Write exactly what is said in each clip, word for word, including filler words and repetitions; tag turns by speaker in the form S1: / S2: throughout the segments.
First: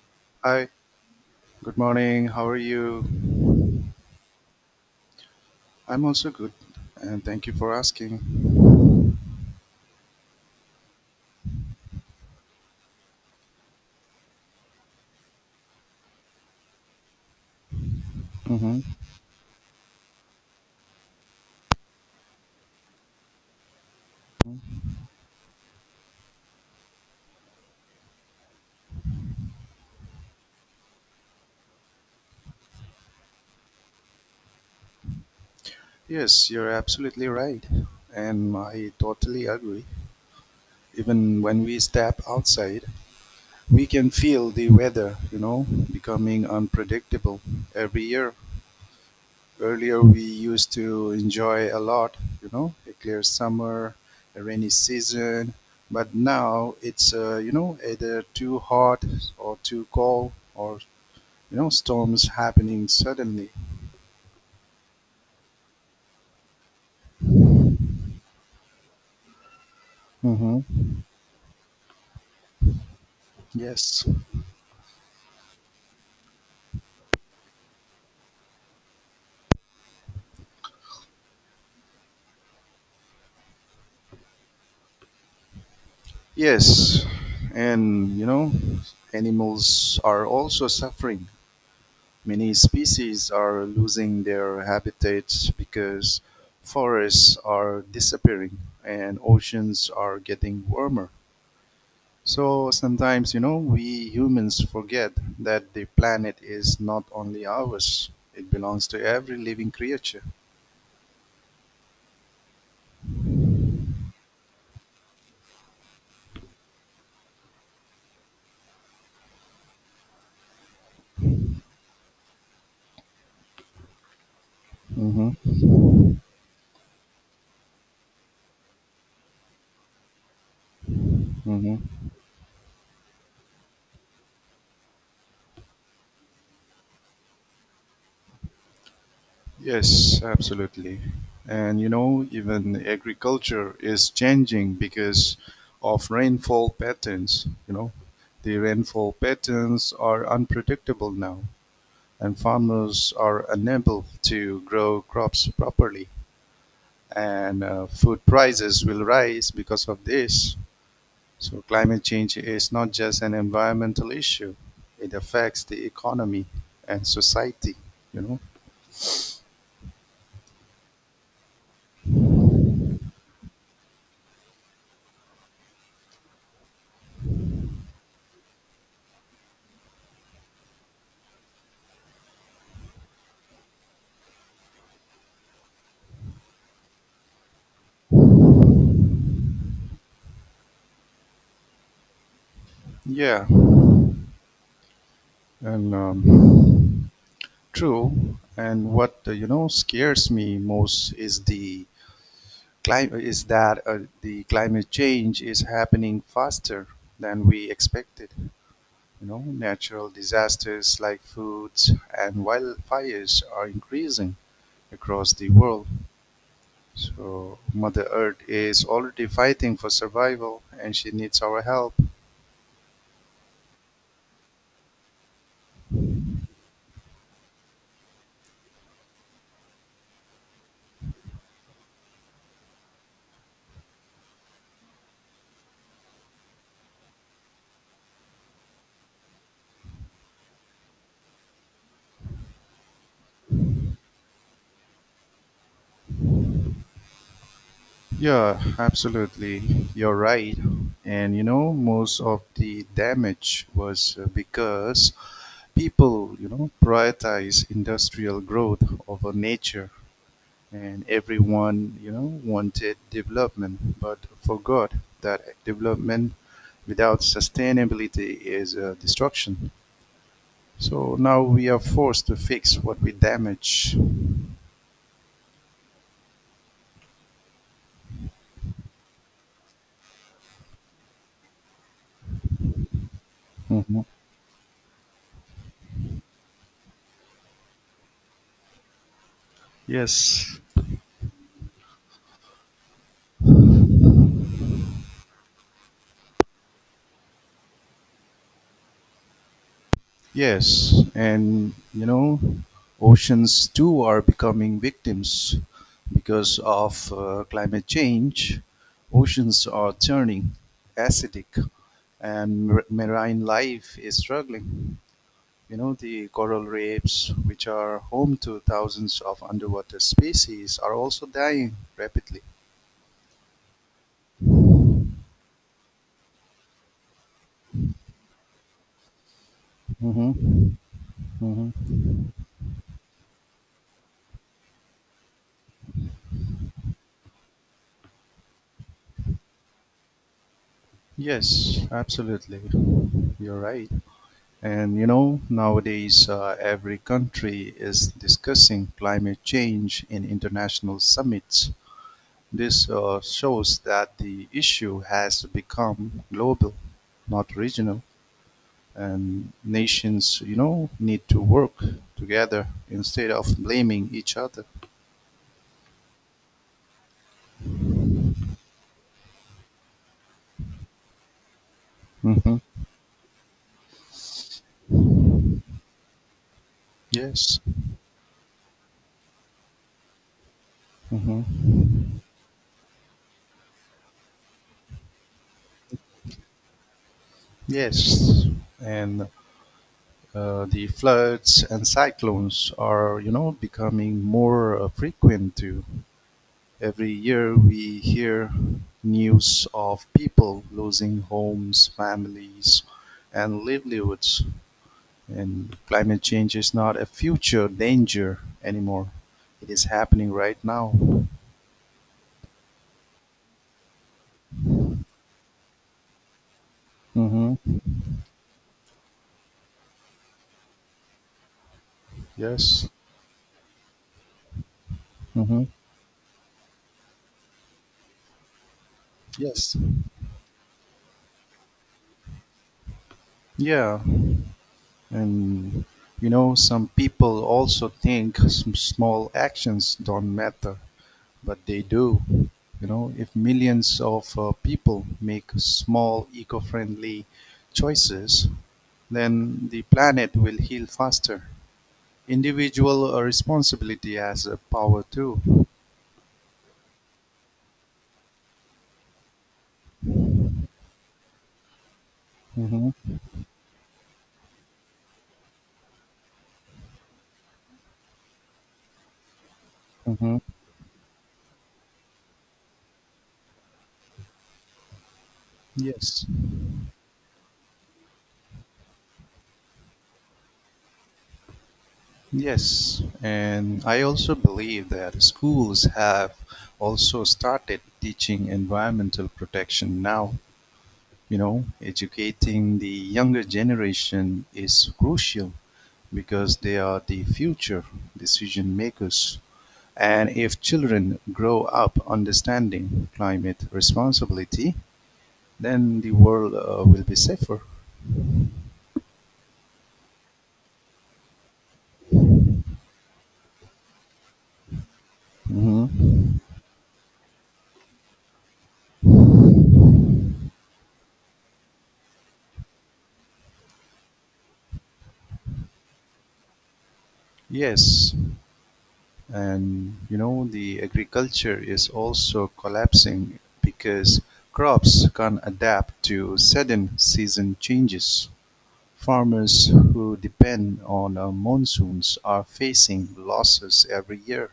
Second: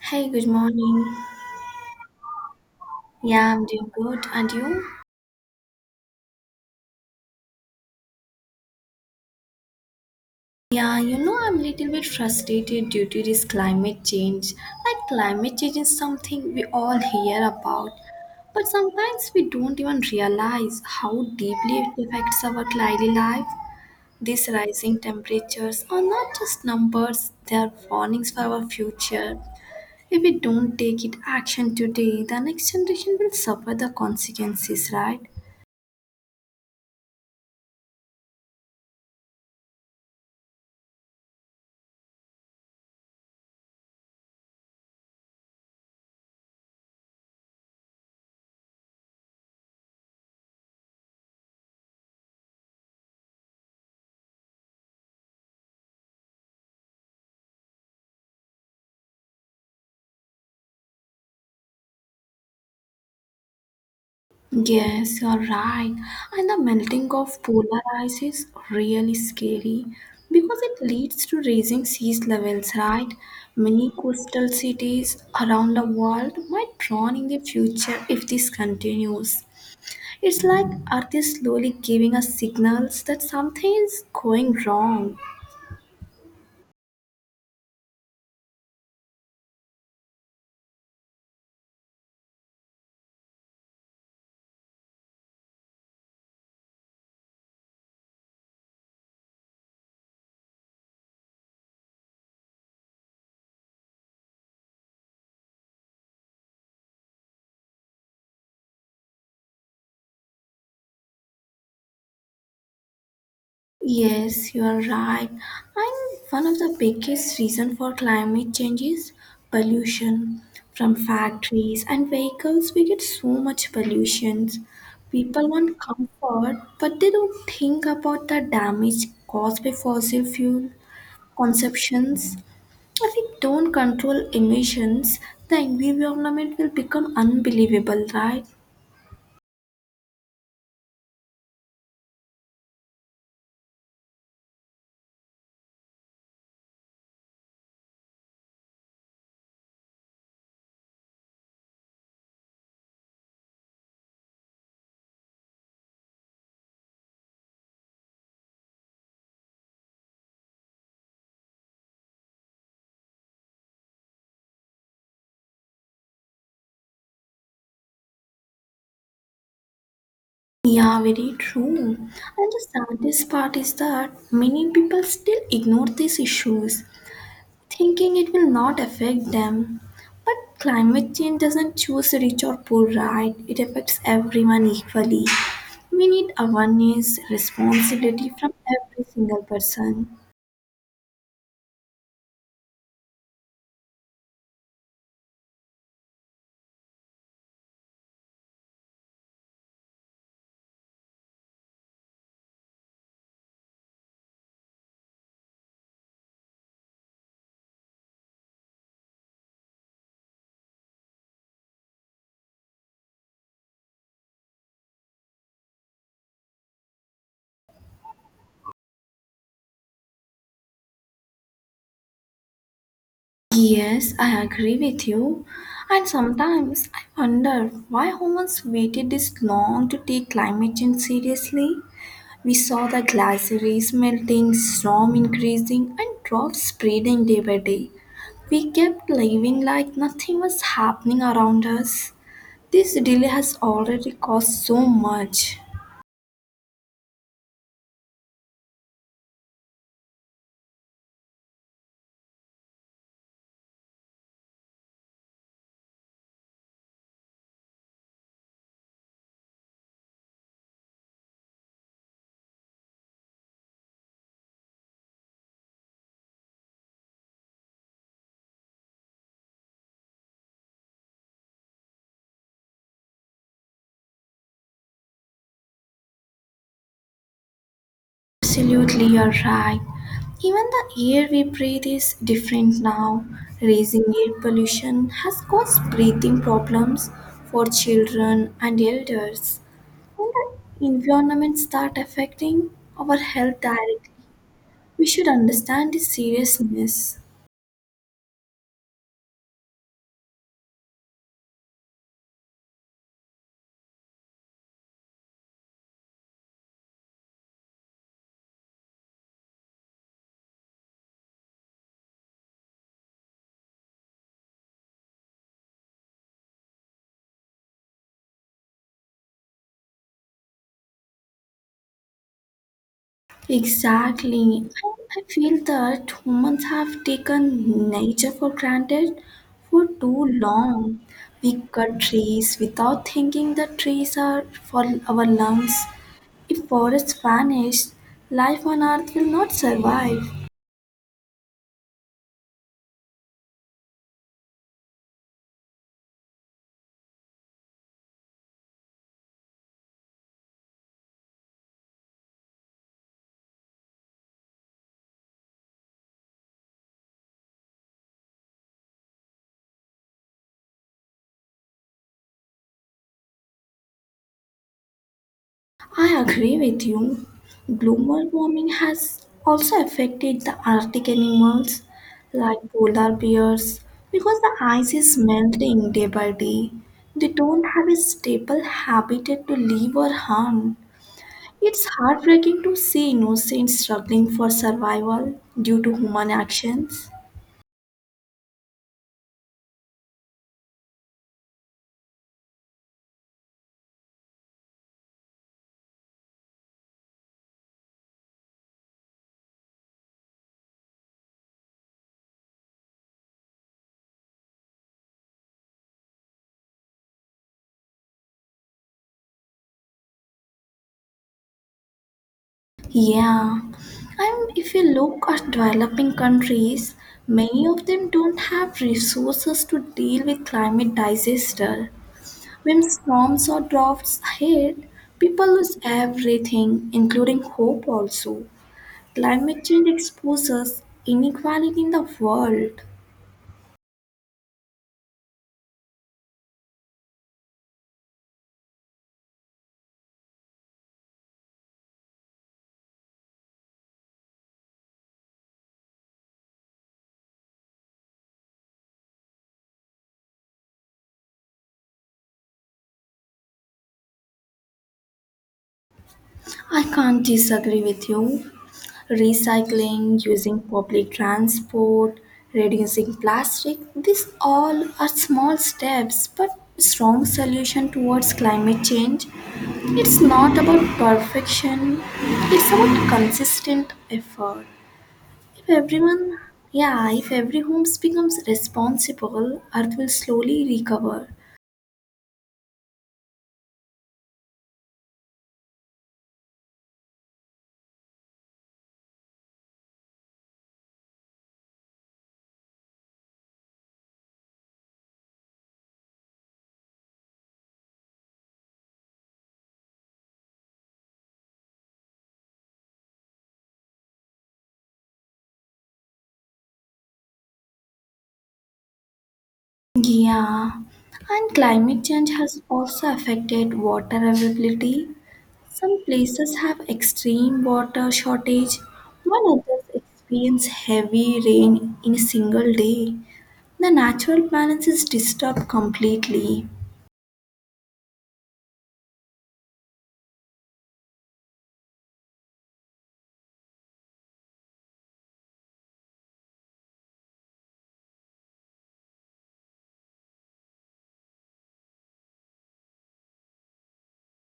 S1: Hey, good
S2: Hi,
S1: morning.
S2: good morning. How are you?
S1: Yeah, I'm doing good. And you?
S2: I'm also good, and thank you for asking.
S1: Yeah, you know, I'm a little bit frustrated due to this climate change. Like, climate change is something we all hear about, but
S2: hmm
S1: sometimes we don't even realize how deeply it affects our daily life. These rising temperatures are not just numbers, they are warnings for our future. If we don't take it action today, the next generation will suffer the consequences, right?
S2: Yes, you're absolutely right, and I totally agree. Even when we step outside, we can feel the weather, you know, becoming unpredictable every year. Earlier, we used to enjoy a lot, you know, a clear summer, a rainy season, but now it's, uh, you know, either too hot or too cold or you know storms happening suddenly.
S1: Yes, you're right. And the melting of polar ice is really scary because it
S2: Mm-hmm.
S1: leads to raising sea levels, right? Many
S2: Yes,
S1: coastal cities around the world might drown in the future if this continues. It's like Earth is slowly giving us signals that something is going wrong.
S2: yes, and you know animals are also suffering. Many species are losing their habitats because forests are disappearing and oceans are getting warmer. So sometimes you know we humans forget that the planet is not only ours. It belongs to every living creature.
S1: Yes, you are right. And one of the biggest reason for climate change is pollution from factories and vehicles. We get so much pollution. People
S2: Mm-hmm.
S1: want comfort, but they don't think about the damage caused by fossil fuel
S2: Mm-hmm.
S1: consumptions. If we don't control emissions, the environment will become unbelievable, right?
S2: Yes, absolutely. And you know, even agriculture is changing because of rainfall patterns. You know, the rainfall patterns are unpredictable now, and farmers are unable to grow crops properly. And uh, food prices will rise because of this. So, climate change is not just an environmental issue, it affects the economy and society, you know.
S1: Yeah, very true. And the saddest part is that many people still ignore these issues, thinking it will not affect them. But climate change doesn't choose rich or poor, right? It affects everyone equally. We need awareness, responsibility from every single person.
S2: Yeah, and um, true, and what uh, you know scares me most is the climate is that uh, the climate change is happening faster than we expected. You know, natural disasters like floods and wildfires are increasing across the world. So Mother Earth is already fighting for survival, and she needs our help.
S1: Yes, I agree with you. And sometimes I wonder why humans waited this long to take climate change seriously. We saw the glaciers melting, storm increasing, and droughts spreading day by day. We kept living like nothing was happening around us. This delay has already caused so much.
S2: Yeah, absolutely. You're right. And you know, most of the damage was uh, because people, you know, prioritize industrial growth over nature, and everyone, you know, wanted development, but forgot that development without sustainability is uh, destruction. So now we are forced to fix what we damage.
S1: Absolutely, you're right. Even the air we breathe is different now. Raising
S2: Mhm.
S1: air pollution has caused breathing problems for children and elders. And
S2: Yes.
S1: the environments start affecting our health directly. We should understand its seriousness.
S2: Yes, and you know, oceans too are becoming victims because of uh, climate change. Oceans are turning acidic, and mar- marine life is struggling. You know, the coral reefs, which are home to thousands of underwater species, are also dying rapidly.
S1: Exactly. I I feel that humans have taken nature for granted for too
S2: Hmm.
S1: long. We
S2: Hmm.
S1: cut trees without thinking that trees are for our lungs. If forests vanish, life on earth will not survive.
S2: Yes, absolutely. You're right. And you know, nowadays uh, every country is discussing climate change in international summits. This uh, shows that the issue has become global, not regional. And nations, you know, need to work together instead of blaming each other.
S1: I agree with you. Global warming has also affected the Arctic animals
S2: Hmm.
S1: like polar bears because the ice is melting day by day. They
S2: Yes.
S1: don't have a stable habitat to live or hunt. It's
S2: Hmm.
S1: heartbreaking to see innocents struggling for survival due to human actions.
S2: Yes, and uh, the floods and cyclones are, you know, becoming more uh, frequent too. Every year we hear news of people losing homes, families, and livelihoods. And climate change is not a future danger anymore. It is happening right now.
S1: Yeah, and if you look at developing countries, many
S2: Mm-hmm.
S1: of them don't have resources to deal with climate disaster. When
S2: Yes.
S1: storms or droughts hit, people
S2: Mm-hmm.
S1: lose everything, including hope also. Climate
S2: Yes.
S1: change exposes inequality in the world.
S2: Yeah. And you know, some people also think some small actions don't matter, but they do. You know, if millions of uh, people make small eco-friendly choices, then the planet will heal faster. Individual uh, responsibility has a power too.
S1: I can't disagree with you. Recycling, using public transport,
S2: Hmm.
S1: reducing plastic, these all are small steps but strong solution towards climate change. It's
S2: Hmm.
S1: not about perfection, it's about consistent effort. If
S2: Yes,
S1: everyone yeah, if every home becomes responsible, Earth will slowly recover.
S2: yes, and I also believe that schools have also started teaching environmental protection now. You know, educating the younger generation is crucial, because they are the future decision-makers, and if children grow up understanding climate responsibility, then the world uh, will be safer.
S1: Yeah, and climate change has also affected water availability. Some
S2: Mhm.
S1: places have extreme water shortage, while others experience heavy rain in a single day. The natural balance is disturbed completely.
S2: Yes, and you know, the agriculture is also collapsing because crops can't adapt to sudden season changes. Farmers who depend on uh, monsoons are facing losses every year.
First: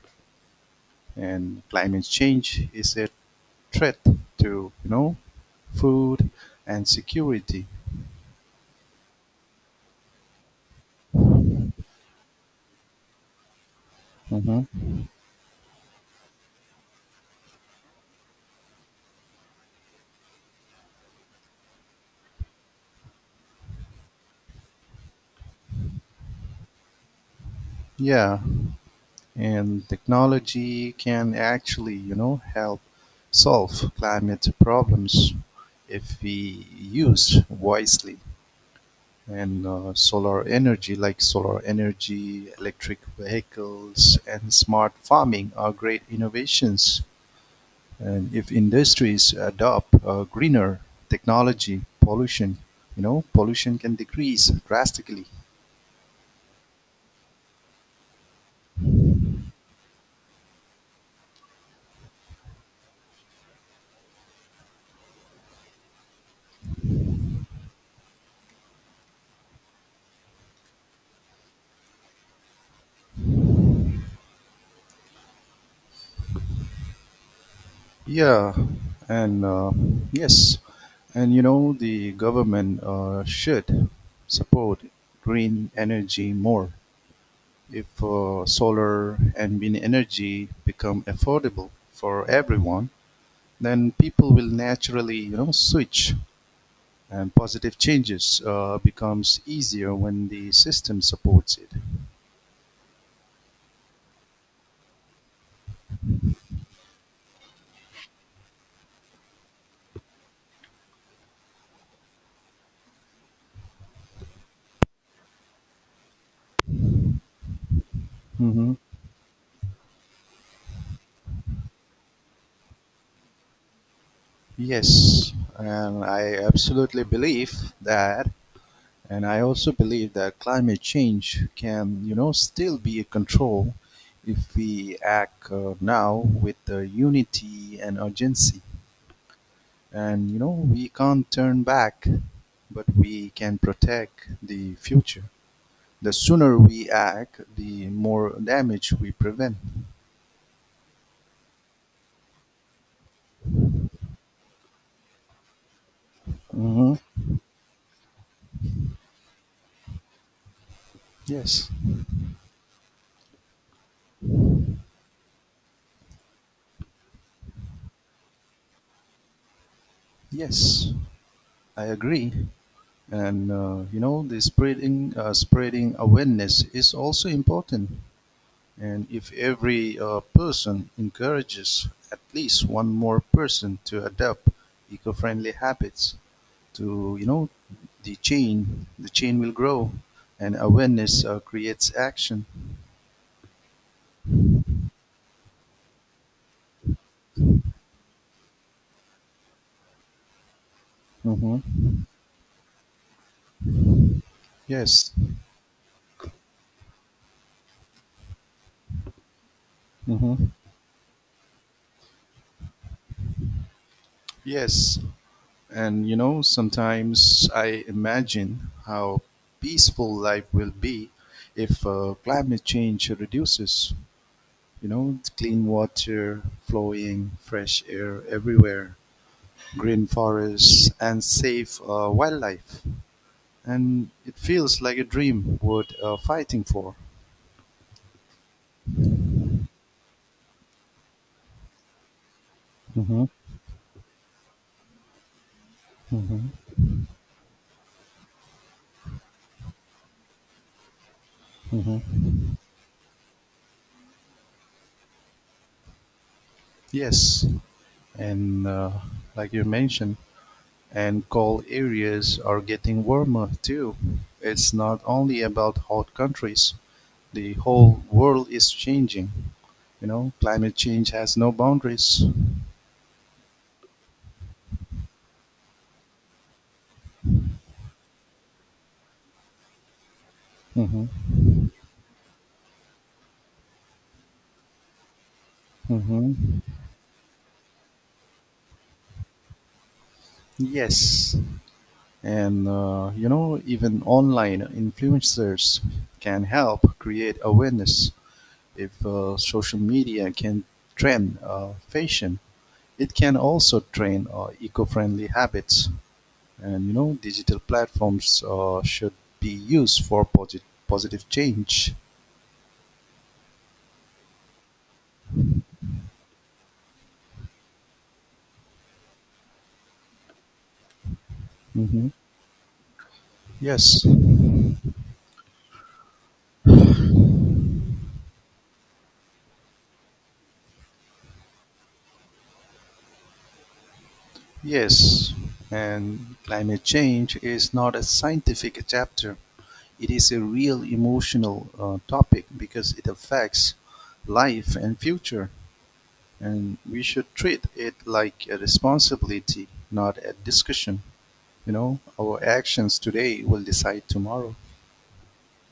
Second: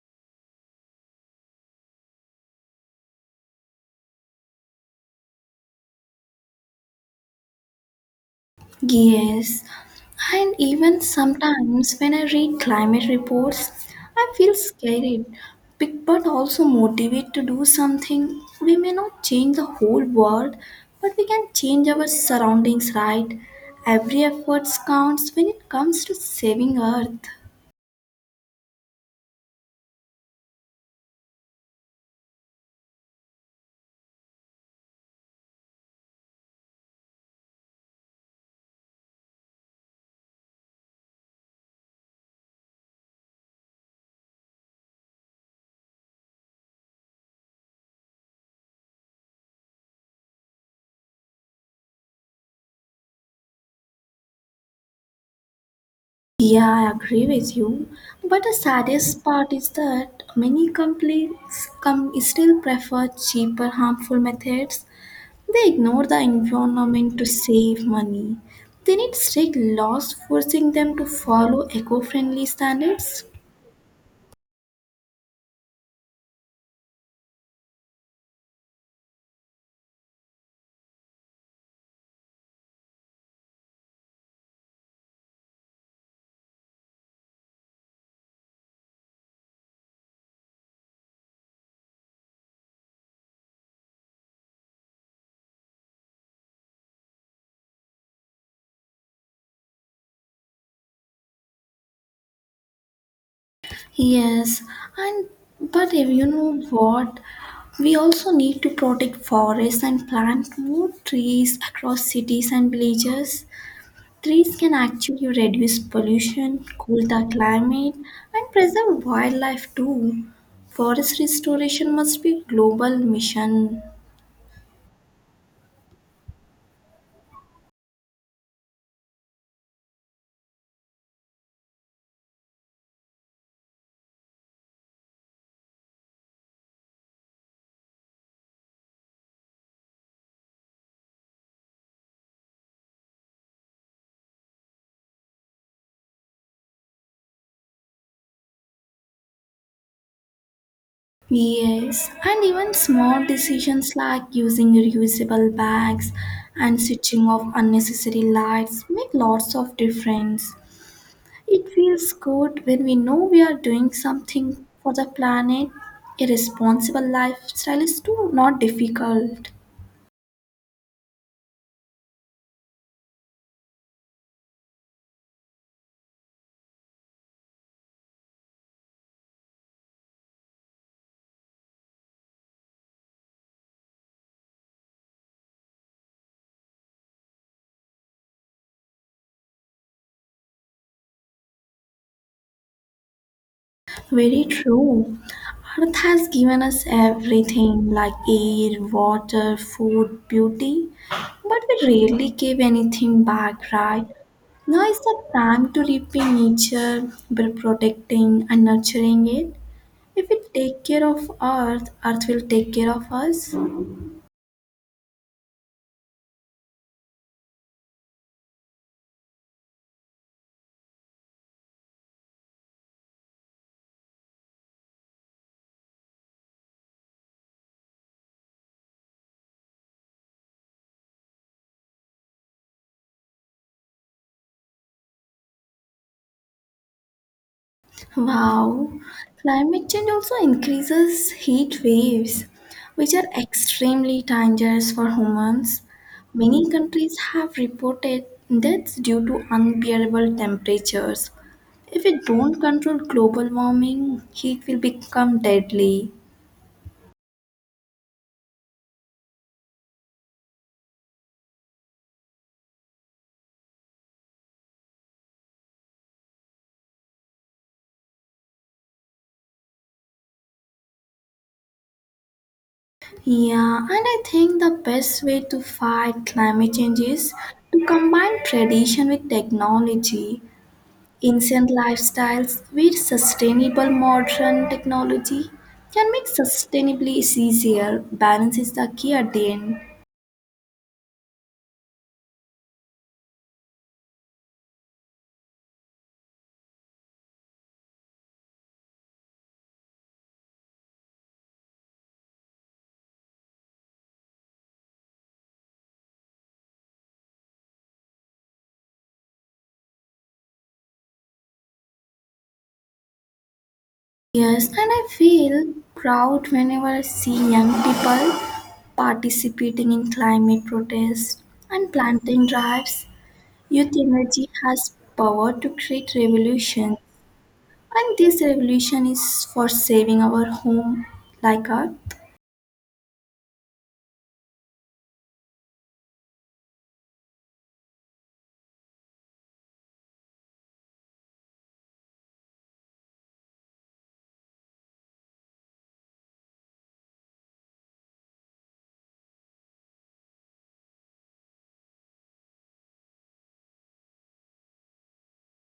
S2: And climate change is a threat to you know food and security.
S1: Yes, and even sometimes when I read climate reports, I feel
S2: Hmm.
S1: scared, big but also motivated to do something. We may not change the whole world, but we can change our surroundings, right? Every effort counts when it comes to saving Earth.
S2: Yeah, and technology can actually you know help solve climate problems if we use wisely. And uh, solar energy, like solar energy, electric vehicles, and smart farming, are great innovations. And if industries adopt uh, greener technology, pollution, you know, pollution can decrease drastically.
S1: Yeah, I agree with you. But the saddest part is that many companies com- still prefer cheaper, harmful methods. They ignore the environment to save money. They need strict laws forcing them to follow eco-friendly standards.
S2: Yeah, and uh, yes, and you know, the government uh, should support green energy more. If uh, solar and wind energy become affordable for everyone, then people will naturally, you know, switch, and positive changes uh, becomes easier when the system supports it.
S1: Yes, and but if you know what, we also need to protect forests and plant more trees across cities and villages. Trees can actually reduce pollution, cool the climate, and
S2: Mm-hmm.
S1: preserve wildlife too. Forest restoration must be global mission.
S2: Yes, and I absolutely believe that, and I also believe that climate change can, you know, still be a control if we act uh, now with uh, unity and urgency. And, you know, we can't turn back, but we can protect the future. The sooner we act, the more damage we prevent.
S1: Yes, and even small decisions like using reusable bags and
S2: Mm-hmm.
S1: switching off unnecessary lights make lots of difference. It
S2: Yes,
S1: feels good when we know we are doing something for the planet. A responsible lifestyle is too not difficult.
S2: yes, I agree. And uh, you know the spreading uh, spreading awareness is also important, and if every uh, person encourages at least one more person to adopt eco-friendly habits to you know the chain the chain will grow and awareness uh, creates action.
S1: Very true. Earth has given us everything like air, water, food, beauty, but
S2: Hmm.
S1: we rarely give anything back, right? Now is
S2: Yes.
S1: the time to repay nature by protecting and nurturing it. If we
S2: Hmm.
S1: take care of Earth, Earth will take care of us.
S2: Yes. And you know, sometimes I imagine how peaceful life will be if uh, climate change reduces. You know, clean water flowing, fresh air everywhere, green forests, and safe uh, wildlife. And it feels like a dream worth uh, fighting for.
S1: Wow, climate change also increases heat waves, which
S2: Hmm.
S1: are extremely dangerous for humans.
S2: Hmm.
S1: Many countries have reported deaths due to unbearable temperatures. If
S2: Hmm.
S1: we don't control global warming, heat will become deadly.
S2: Yes, and uh, like you mentioned, and cold areas are getting warmer too. It's not only about hot countries. The whole world is changing. You know, climate change has no boundaries.
S1: Yeah, and I think the best way to fight climate change is to combine tradition with technology.
S2: Hmm.
S1: Ancient lifestyles with sustainable modern technology can make
S2: Hmm.
S1: sustainably easier. Balance is the key at the end.
S2: Yes, and uh, you know, even online influencers can help create awareness. If uh, social media can trend uh, fashion, it can also train uh, eco-friendly habits. And you know digital platforms uh, should be used for posit- positive change.
S1: Yes, and I feel proud whenever I see young people participating in climate protests and
S2: Hmm.
S1: planting drives. Youth
S2: Yes.
S1: energy has power to create revolution, and this revolution is for saving our home, like our
S2: Yes, and climate change is not a scientific chapter. It is a real emotional uh, topic, because it affects life and future, and we should treat it like a responsibility, not a discussion. You know, our actions today will decide tomorrow.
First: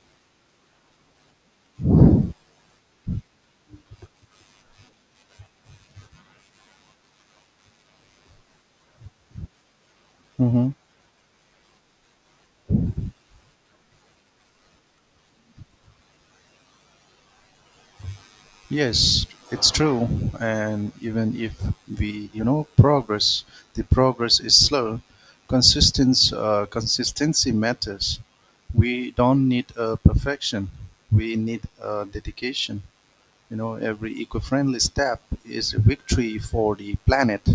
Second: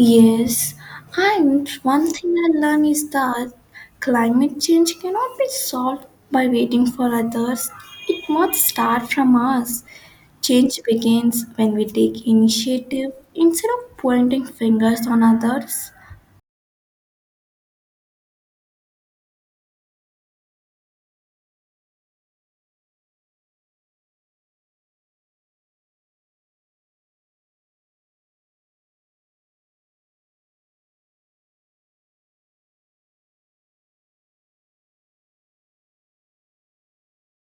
S1: Yes, and one thing I learned is that climate change cannot be solved by waiting for others. It must start from us.
S2: Hmm.
S1: Change begins when we take initiative instead of pointing fingers on others.
S2: Yes, it's true. And even if we, you know, progress, the progress is slow. Consistence, uh, consistency matters. We don't need a perfection. We need a dedication. You know, every eco-friendly step is a victory for the planet.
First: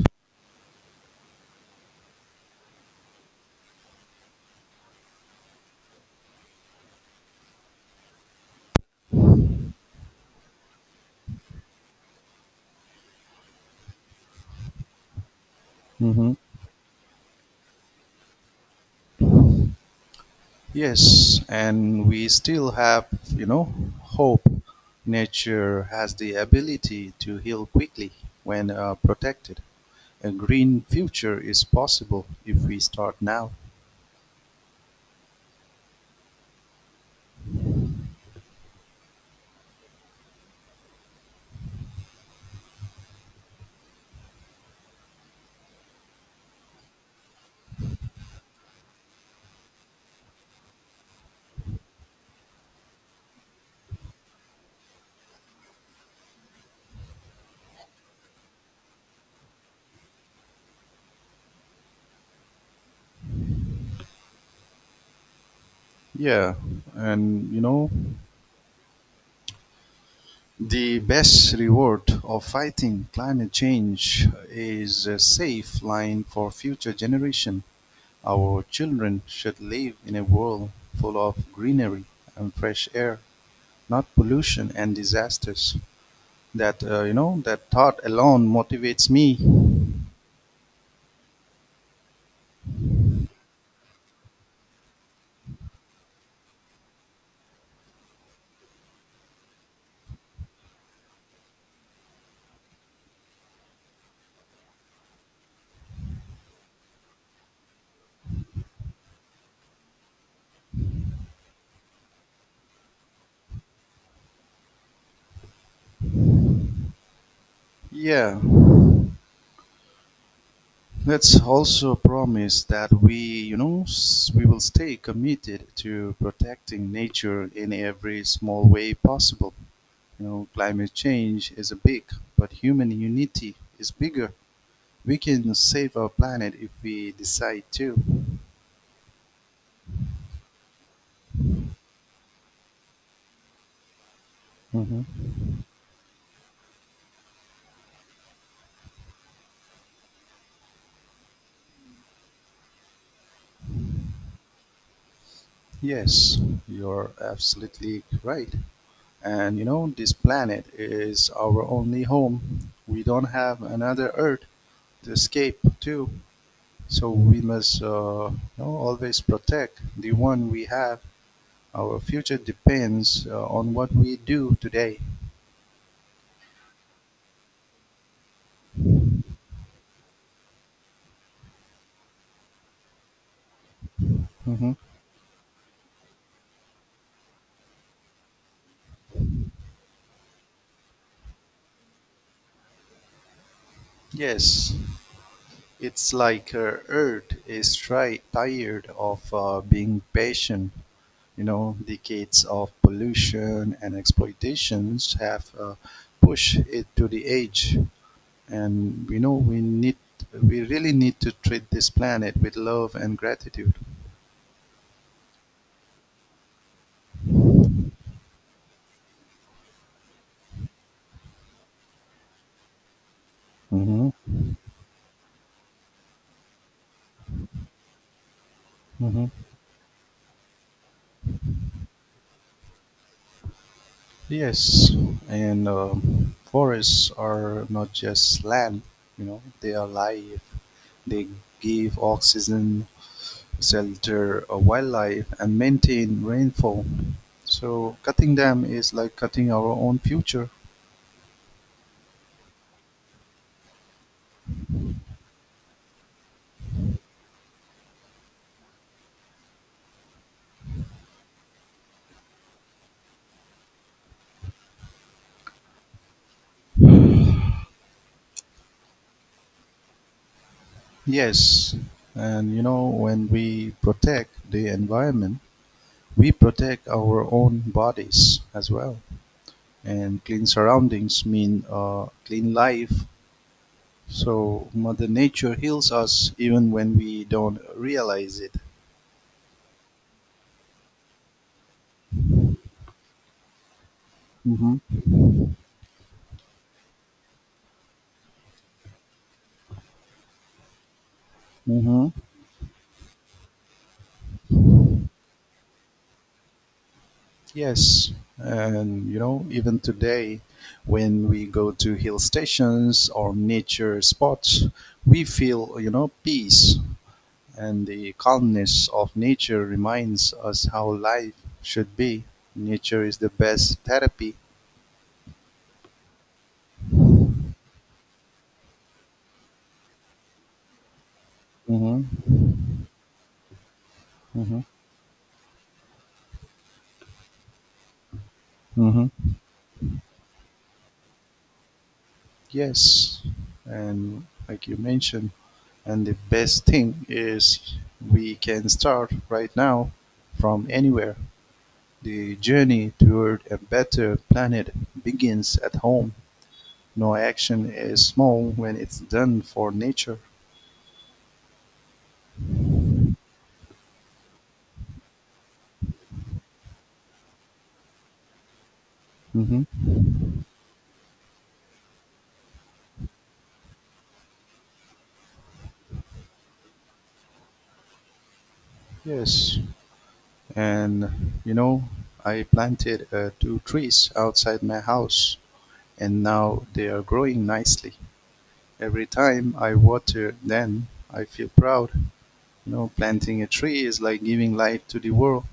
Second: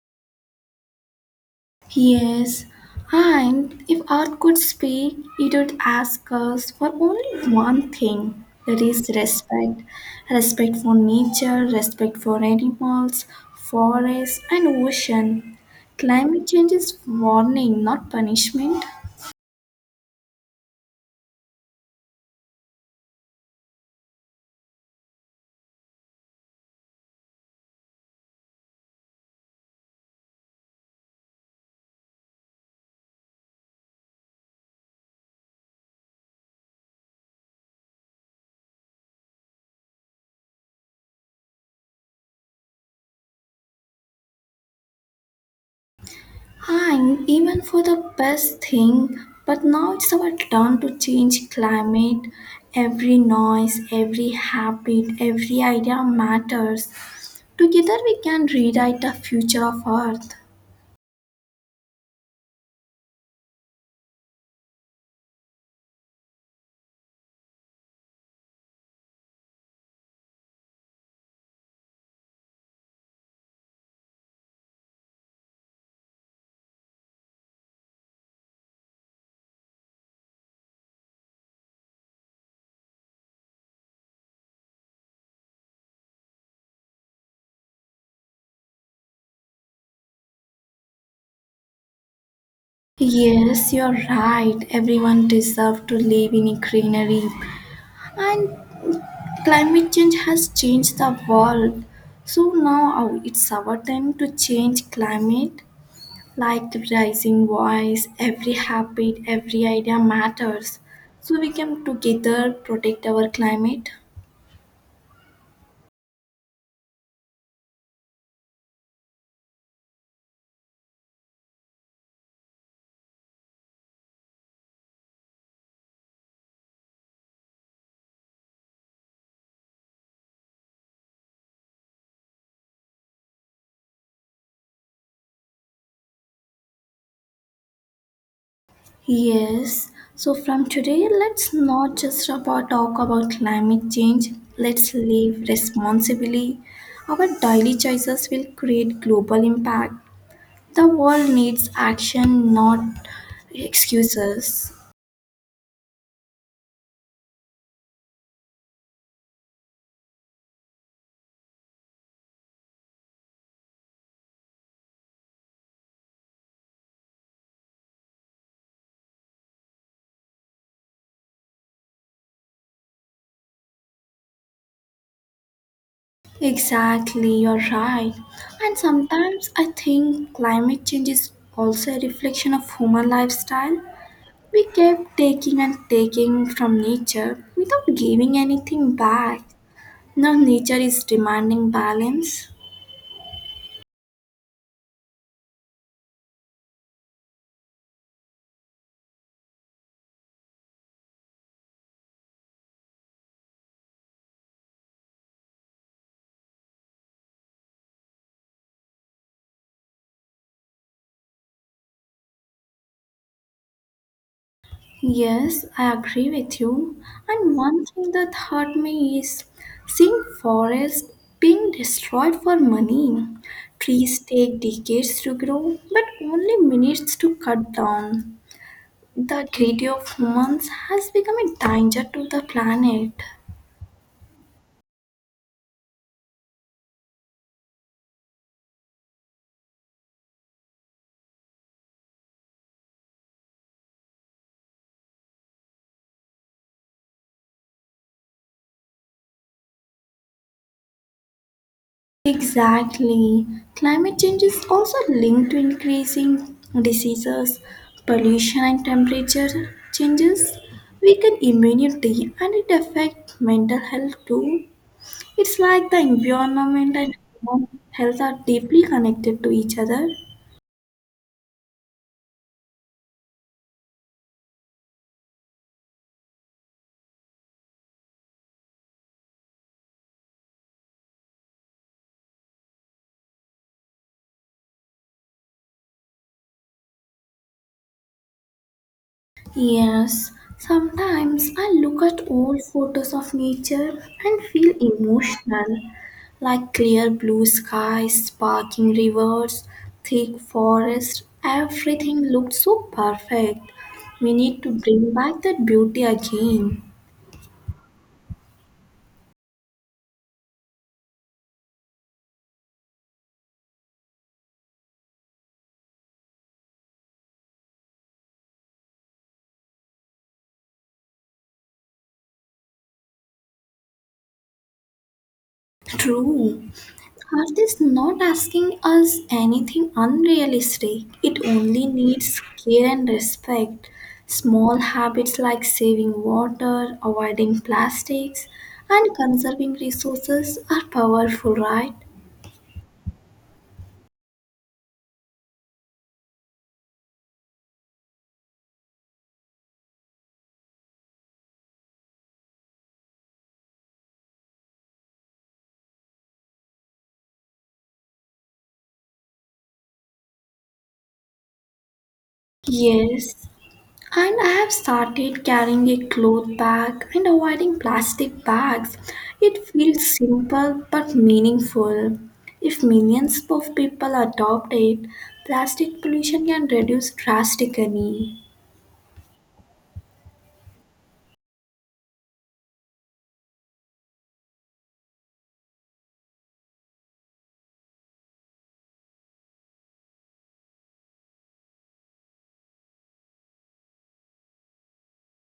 S1: Yes, and if art could speak, it would ask us for only one thing that is respect. Respect for nature, respect for animals, forests, and ocean.
S2: Hmm.
S1: Climate change is warning, not punishment.
S2: Yes, and we still have, you know, hope. Nature has the ability to heal quickly when uh, protected. A green future is possible if we start now.
S1: Hang even for the best thing, but now it's our turn to change climate. Every noise, every habit, every idea matters. Together we can rewrite the future of Earth.
S2: Yeah, and you know, the best reward of fighting climate change is a safe line for future generation. Our children should live in a world full of greenery and fresh air, not pollution and disasters. That uh, you know, that thought alone motivates me.
S1: Yes, you're right. Everyone deserves to live in greenery. And climate change has changed the world. So now oh, it's our time to change climate like the rising voice, every habit, every idea matters. So we can together protect our climate.
S2: Yeah, let's also promise that we, you know, s- we will stay committed to protecting nature in every small way possible. You know, climate change is a big, but human unity is bigger. We can save our planet if we decide to.
S1: Yes. So from today, let's not just about talk about climate change. Let's
S2: Mhm.
S1: live responsibly. Our daily choices will create global impact. The world needs action, not excuses.
S2: Yes, you're absolutely right. And you know, this planet is our only home. We don't have another Earth to escape to. So we must uh, you know, always protect the one we have. Our future depends uh, on what we do today.
S1: Exactly, you're right. And sometimes I think climate change is also a reflection of human lifestyle. We
S2: Mhm.
S1: kept taking and taking from nature without giving anything back. Now nature is demanding balance.
S2: Yes, it's like uh, Earth is tri- tired of uh, being patient. You know, decades of pollution and exploitations have uh, pushed it to the edge, and we know we need, we really need to treat this planet with love and gratitude.
S1: Yes, I agree with you. And one thing that hurt me is seeing forests being destroyed for money.
S2: Hmm.
S1: Trees take decades to grow, but only minutes to cut down.
S2: Hmm.
S1: The treaty of humans has become a danger to the planet.
S2: Yes, and um, forests are not just land, you know, they are life. They give oxygen, shelter uh, wildlife, and maintain rainfall. So cutting them is like cutting our own future.
S1: Exactly. Climate change is also linked to increasing diseases, pollution, and temperature changes. Weaken immunity and it affects mental health too. It's like the environment and human health are deeply connected to each other.
S2: Yes, and you know, when we protect the environment, we protect our own bodies as well. And clean surroundings mean uh, clean life. So Mother Nature heals us even when we don't realize it.
S1: Yes, sometimes I look at old photos of nature and feel
S2: Mm-hmm.
S1: emotional, like clear blue skies, sparkling rivers, thick forest.
S2: Mm-hmm.
S1: Everything looked so perfect. We need to bring back that beauty again.
S2: Yes, and you know, even today, when we go to hill stations or nature spots, we feel you know peace, and the calmness of nature reminds us how life should be. Nature is the best therapy.
S1: True. Are is not asking us anything unrealistic. It only
S2: Mm-hmm.
S1: needs care and respect.
S2: Mm-hmm.
S1: Small habits like saving water, avoiding plastics, and
S2: Mm-hmm.
S1: conserving resources are powerful, right?
S2: Yes, and like you mentioned, and the best thing is we can start right now from anywhere. The journey toward a better planet begins at home. No action is small when it's done for nature.
S1: Yes, and I have started carrying a cloth bag and avoiding plastic bags.
S2: Hmm.
S1: It feels simple but meaningful. If millions of people adopt it, plastic pollution can reduce drastically.
S2: Yes, and you know, I planted uh, two trees outside my house, and now they are growing nicely. Every time I water them, I feel proud. You know, planting a tree is like giving life to the world.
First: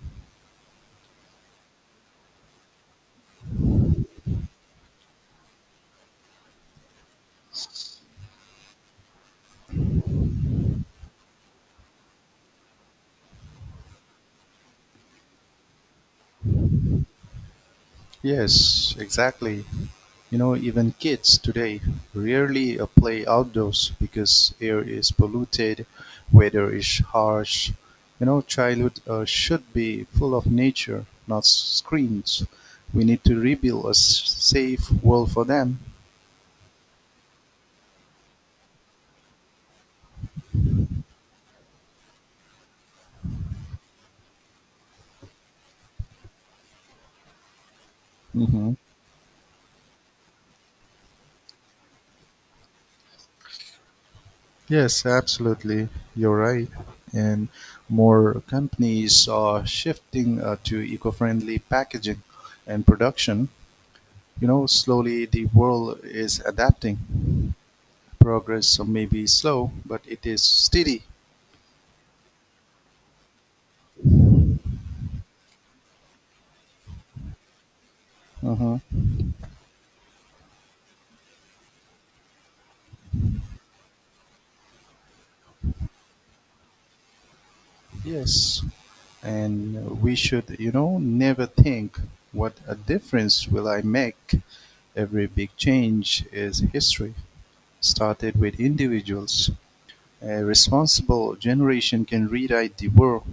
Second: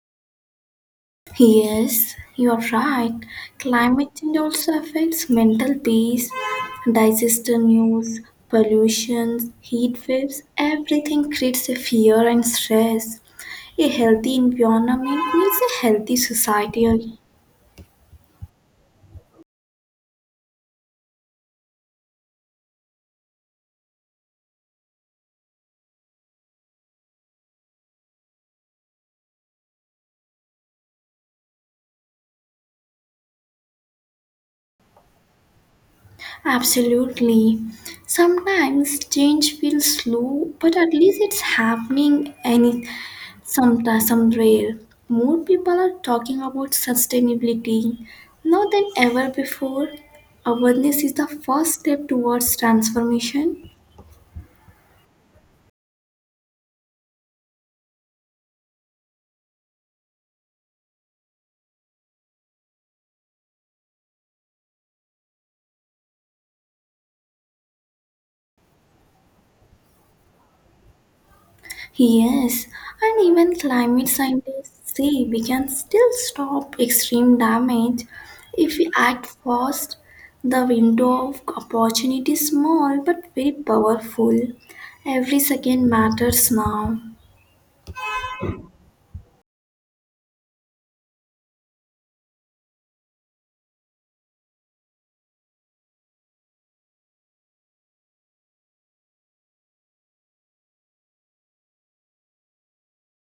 S1: Yes, you are right. Climate change also affects mental peace, digestion news, pollution, heat waves, everything creates a fear and stress. A healthy environment means a healthy society.
S2: Yes, exactly. You know, even kids today rarely uh, play outdoors because air is polluted, weather is harsh. You know, childhood uh, should be full of nature, not screens. We need to rebuild a s- safe world for them.
S1: Absolutely. Sometimes change feels slow, but at least it's happening. Any Sometimes, somewhere, more people are talking about sustainability now
S2: Mhm.
S1: than ever before. Awareness is the first step towards transformation.
S2: Yes, absolutely. You're right. And more companies are shifting uh, to eco friendly packaging and production. You know, slowly the world is adapting. Progress may be slow, but it is steady.
S1: Yes, and even climate scientists say we can still stop extreme damage if
S2: Uh-huh.
S1: we act fast. The window of opportunity is small but very powerful. Every second matters now.
S2: Yes. And we should, you know, never think what a difference will I make. Every big change is history, started with individuals. A responsible generation can rewrite the world.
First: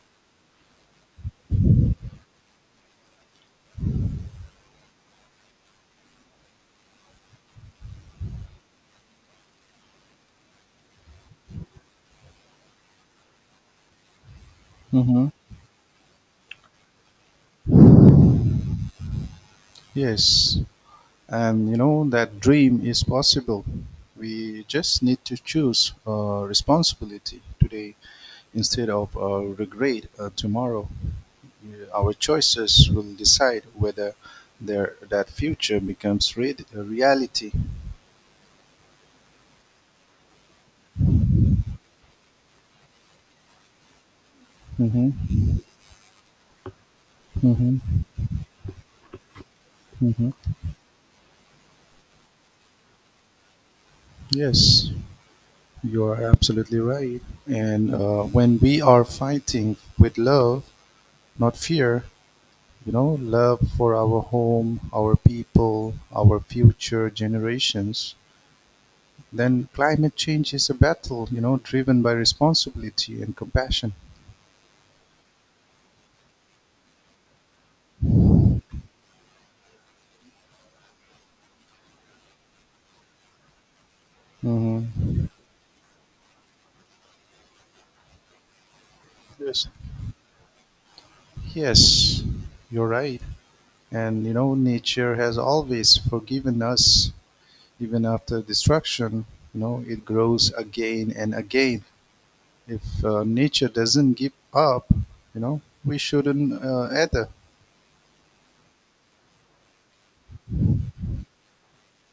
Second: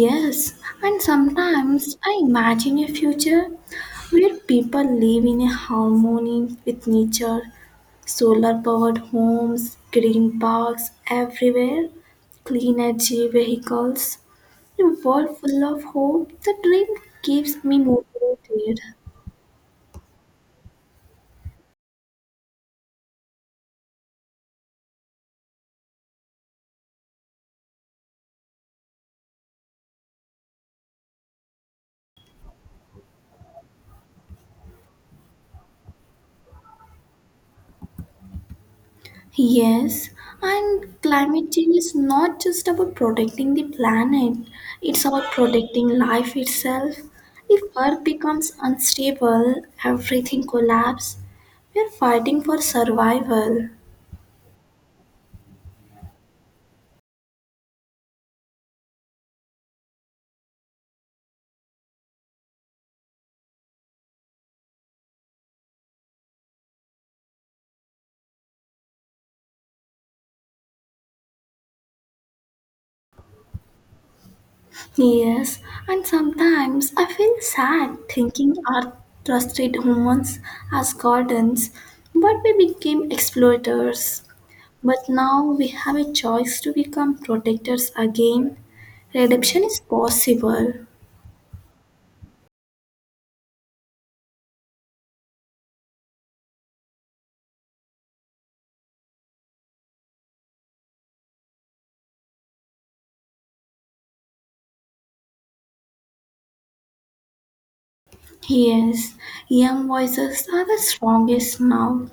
S1: Yes, and sometimes I imagine a future where people live in a harmony with nature, solar powered homes, green parks everywhere, clean energy vehicles, a
S2: Mm-hmm.
S1: world full of hope. The dream keeps me motivated.
S2: Yes, and you know that dream is possible. We just need to choose uh, responsibility today instead of uh, regret uh, tomorrow. Yeah, our choices will decide whether there, that future becomes re- a reality.
S1: Yes, and climate change is not just about protecting the planet, it's about
S2: Mm-hmm.
S1: protecting life itself. If Earth
S2: Mm-hmm.
S1: becomes unstable,
S2: Mm-hmm.
S1: everything collapses. We're fighting for survival.
S2: Yes, you are absolutely right. And uh, when we are fighting with love, not fear, you know, love for our home, our people, our future generations. Then climate change is a battle, you know, driven by responsibility and compassion.
S1: Yes, and sometimes I feel sad thinking Earth trusted humans as gardens, but we became exploiters. But
S2: Hmm.
S1: now we have a choice to become protectors again. Redemption
S2: Yes.
S1: is possible.
S2: Yes, you're right. And you know, nature has always forgiven us, even after destruction. You know, it grows again and again. If uh, nature doesn't give up, you know, we shouldn't uh, either.
S1: Yes, young voices are the strongest now.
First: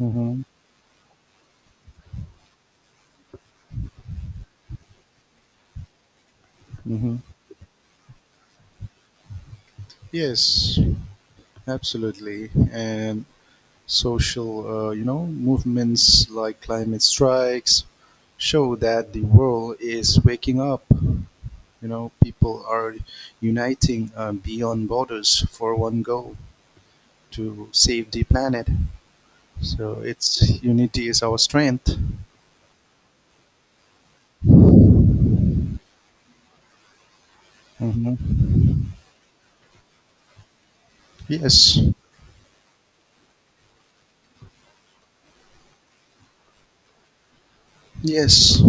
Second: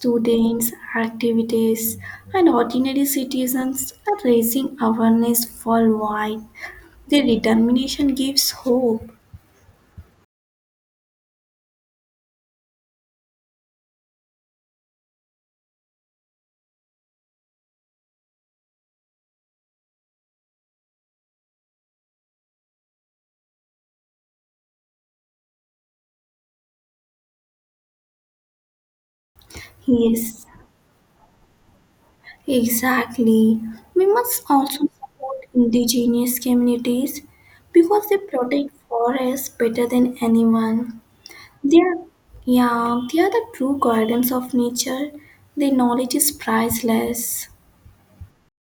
S2: Mm-hmm.
S1: activities, and ordinary citizens are raising awareness worldwide.
S2: Mm-hmm.
S1: Their determination gives hope.
S2: Yes, absolutely. And social, uh, you know, movements like climate strikes show that the world is waking up. You know, people are uniting uh, beyond borders for one goal to save the planet. So
S1: Yes,
S2: it's unity is our strength.
S1: exactly. We must also support indigenous communities because they
S2: Hmm.
S1: protect forests better than anyone. They
S2: Yes,
S1: are, yeah, they are the true guardians of nature. Their knowledge is priceless.
S2: yes.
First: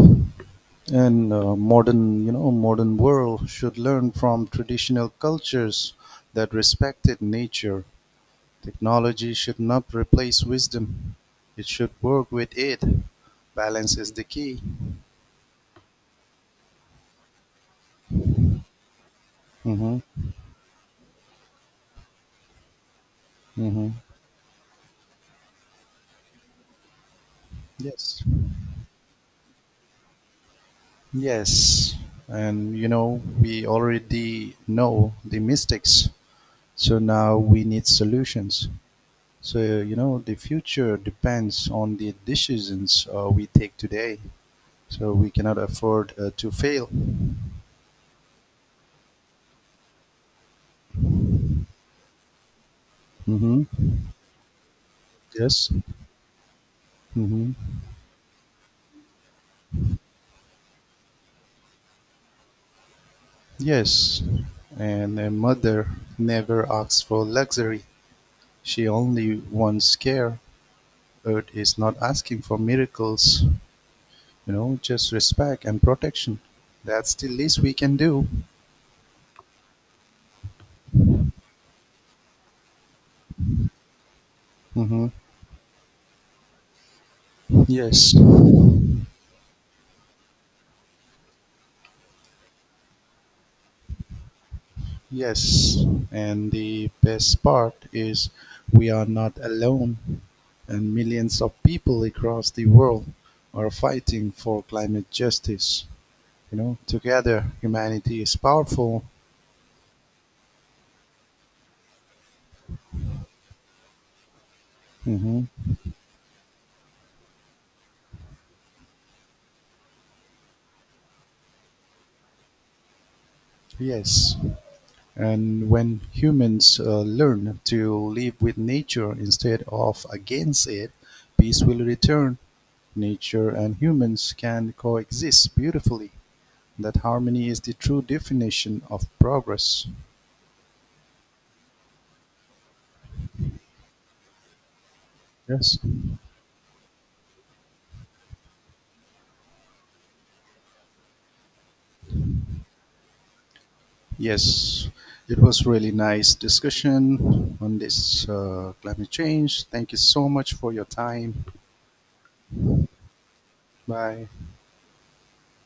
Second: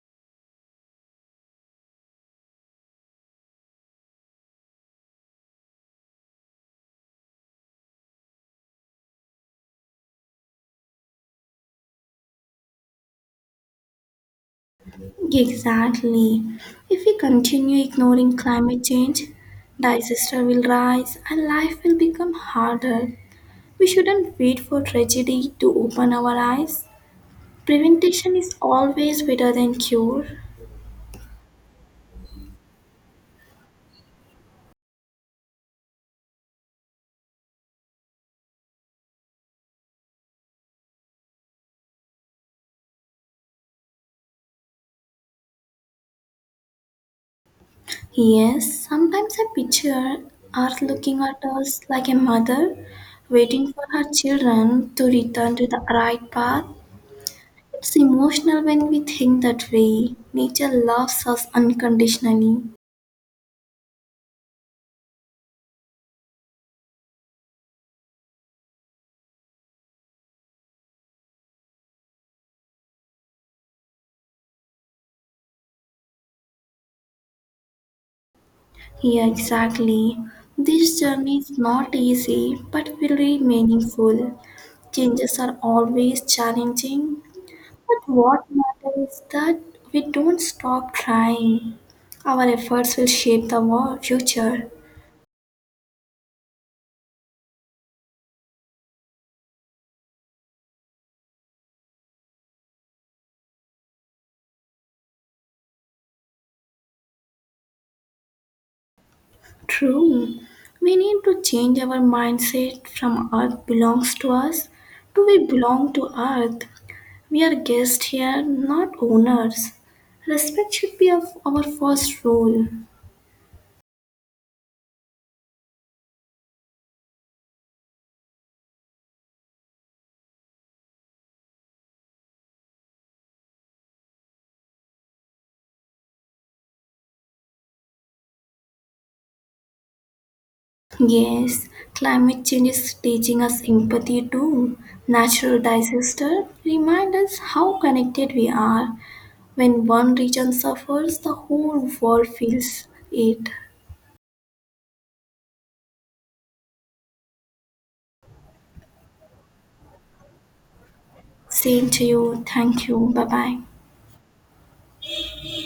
S2: And uh, modern, you know, modern world should learn from traditional cultures that respected nature. Technology should not replace wisdom. It should work with it. Balance is the key.
S1: Exactly. If we continue ignoring climate change,
S2: Mm-hmm.
S1: disaster will rise and life will become harder. We
S2: Mm-hmm.
S1: shouldn't wait for tragedy to open our eyes.
S2: Yes.
S1: Prevention is always better than cure.
S2: Yes. And you know, we already know the mistakes. So now we need solutions. So you know, the future depends on the decisions uh, we take today. So we cannot afford uh, to fail.
S1: Yes, sometimes I picture Earth looking at us like a mother waiting for
S2: Mm-hmm.
S1: her children to return to
S2: Yes.
S1: the right path.
S2: Mm-hmm.
S1: It's emotional when we think that way. Nature loves us unconditionally.
S2: Yes, and a mother never asks for luxury. She only wants care. Earth is not asking for miracles, you know, just respect and protection. That's the least we can do.
S1: Yeah, exactly. This journey is not easy but really meaningful.
S2: Hmm.
S1: Changes are always challenging, but
S2: Yes,
S1: what matters is that we don't stop trying. Our efforts will shape the world future.
S2: yes. And the best part is we are not alone, and millions of people across the world are fighting for climate justice. You know, together, humanity is powerful.
S1: True. We need to change our mindset from Earth belongs to us to
S2: Hmm.
S1: we belong to Earth. We are guests here, not owners. Respect should be of our first rule.
S2: Yes, and when humans uh, learn to live with nature instead of against it, peace will return. Nature and humans can coexist beautifully. That harmony is the true definition of progress.
S1: Yes, climate change is teaching us empathy too. Natural
S2: Yes.
S1: disasters remind us how connected we are. When one region suffers, the whole world feels it.
S2: Yes, it was really nice discussion on this uh, climate change. Thank you so much for your time.
S1: Same to you. Thank you. Bye bye.
S2: Bye.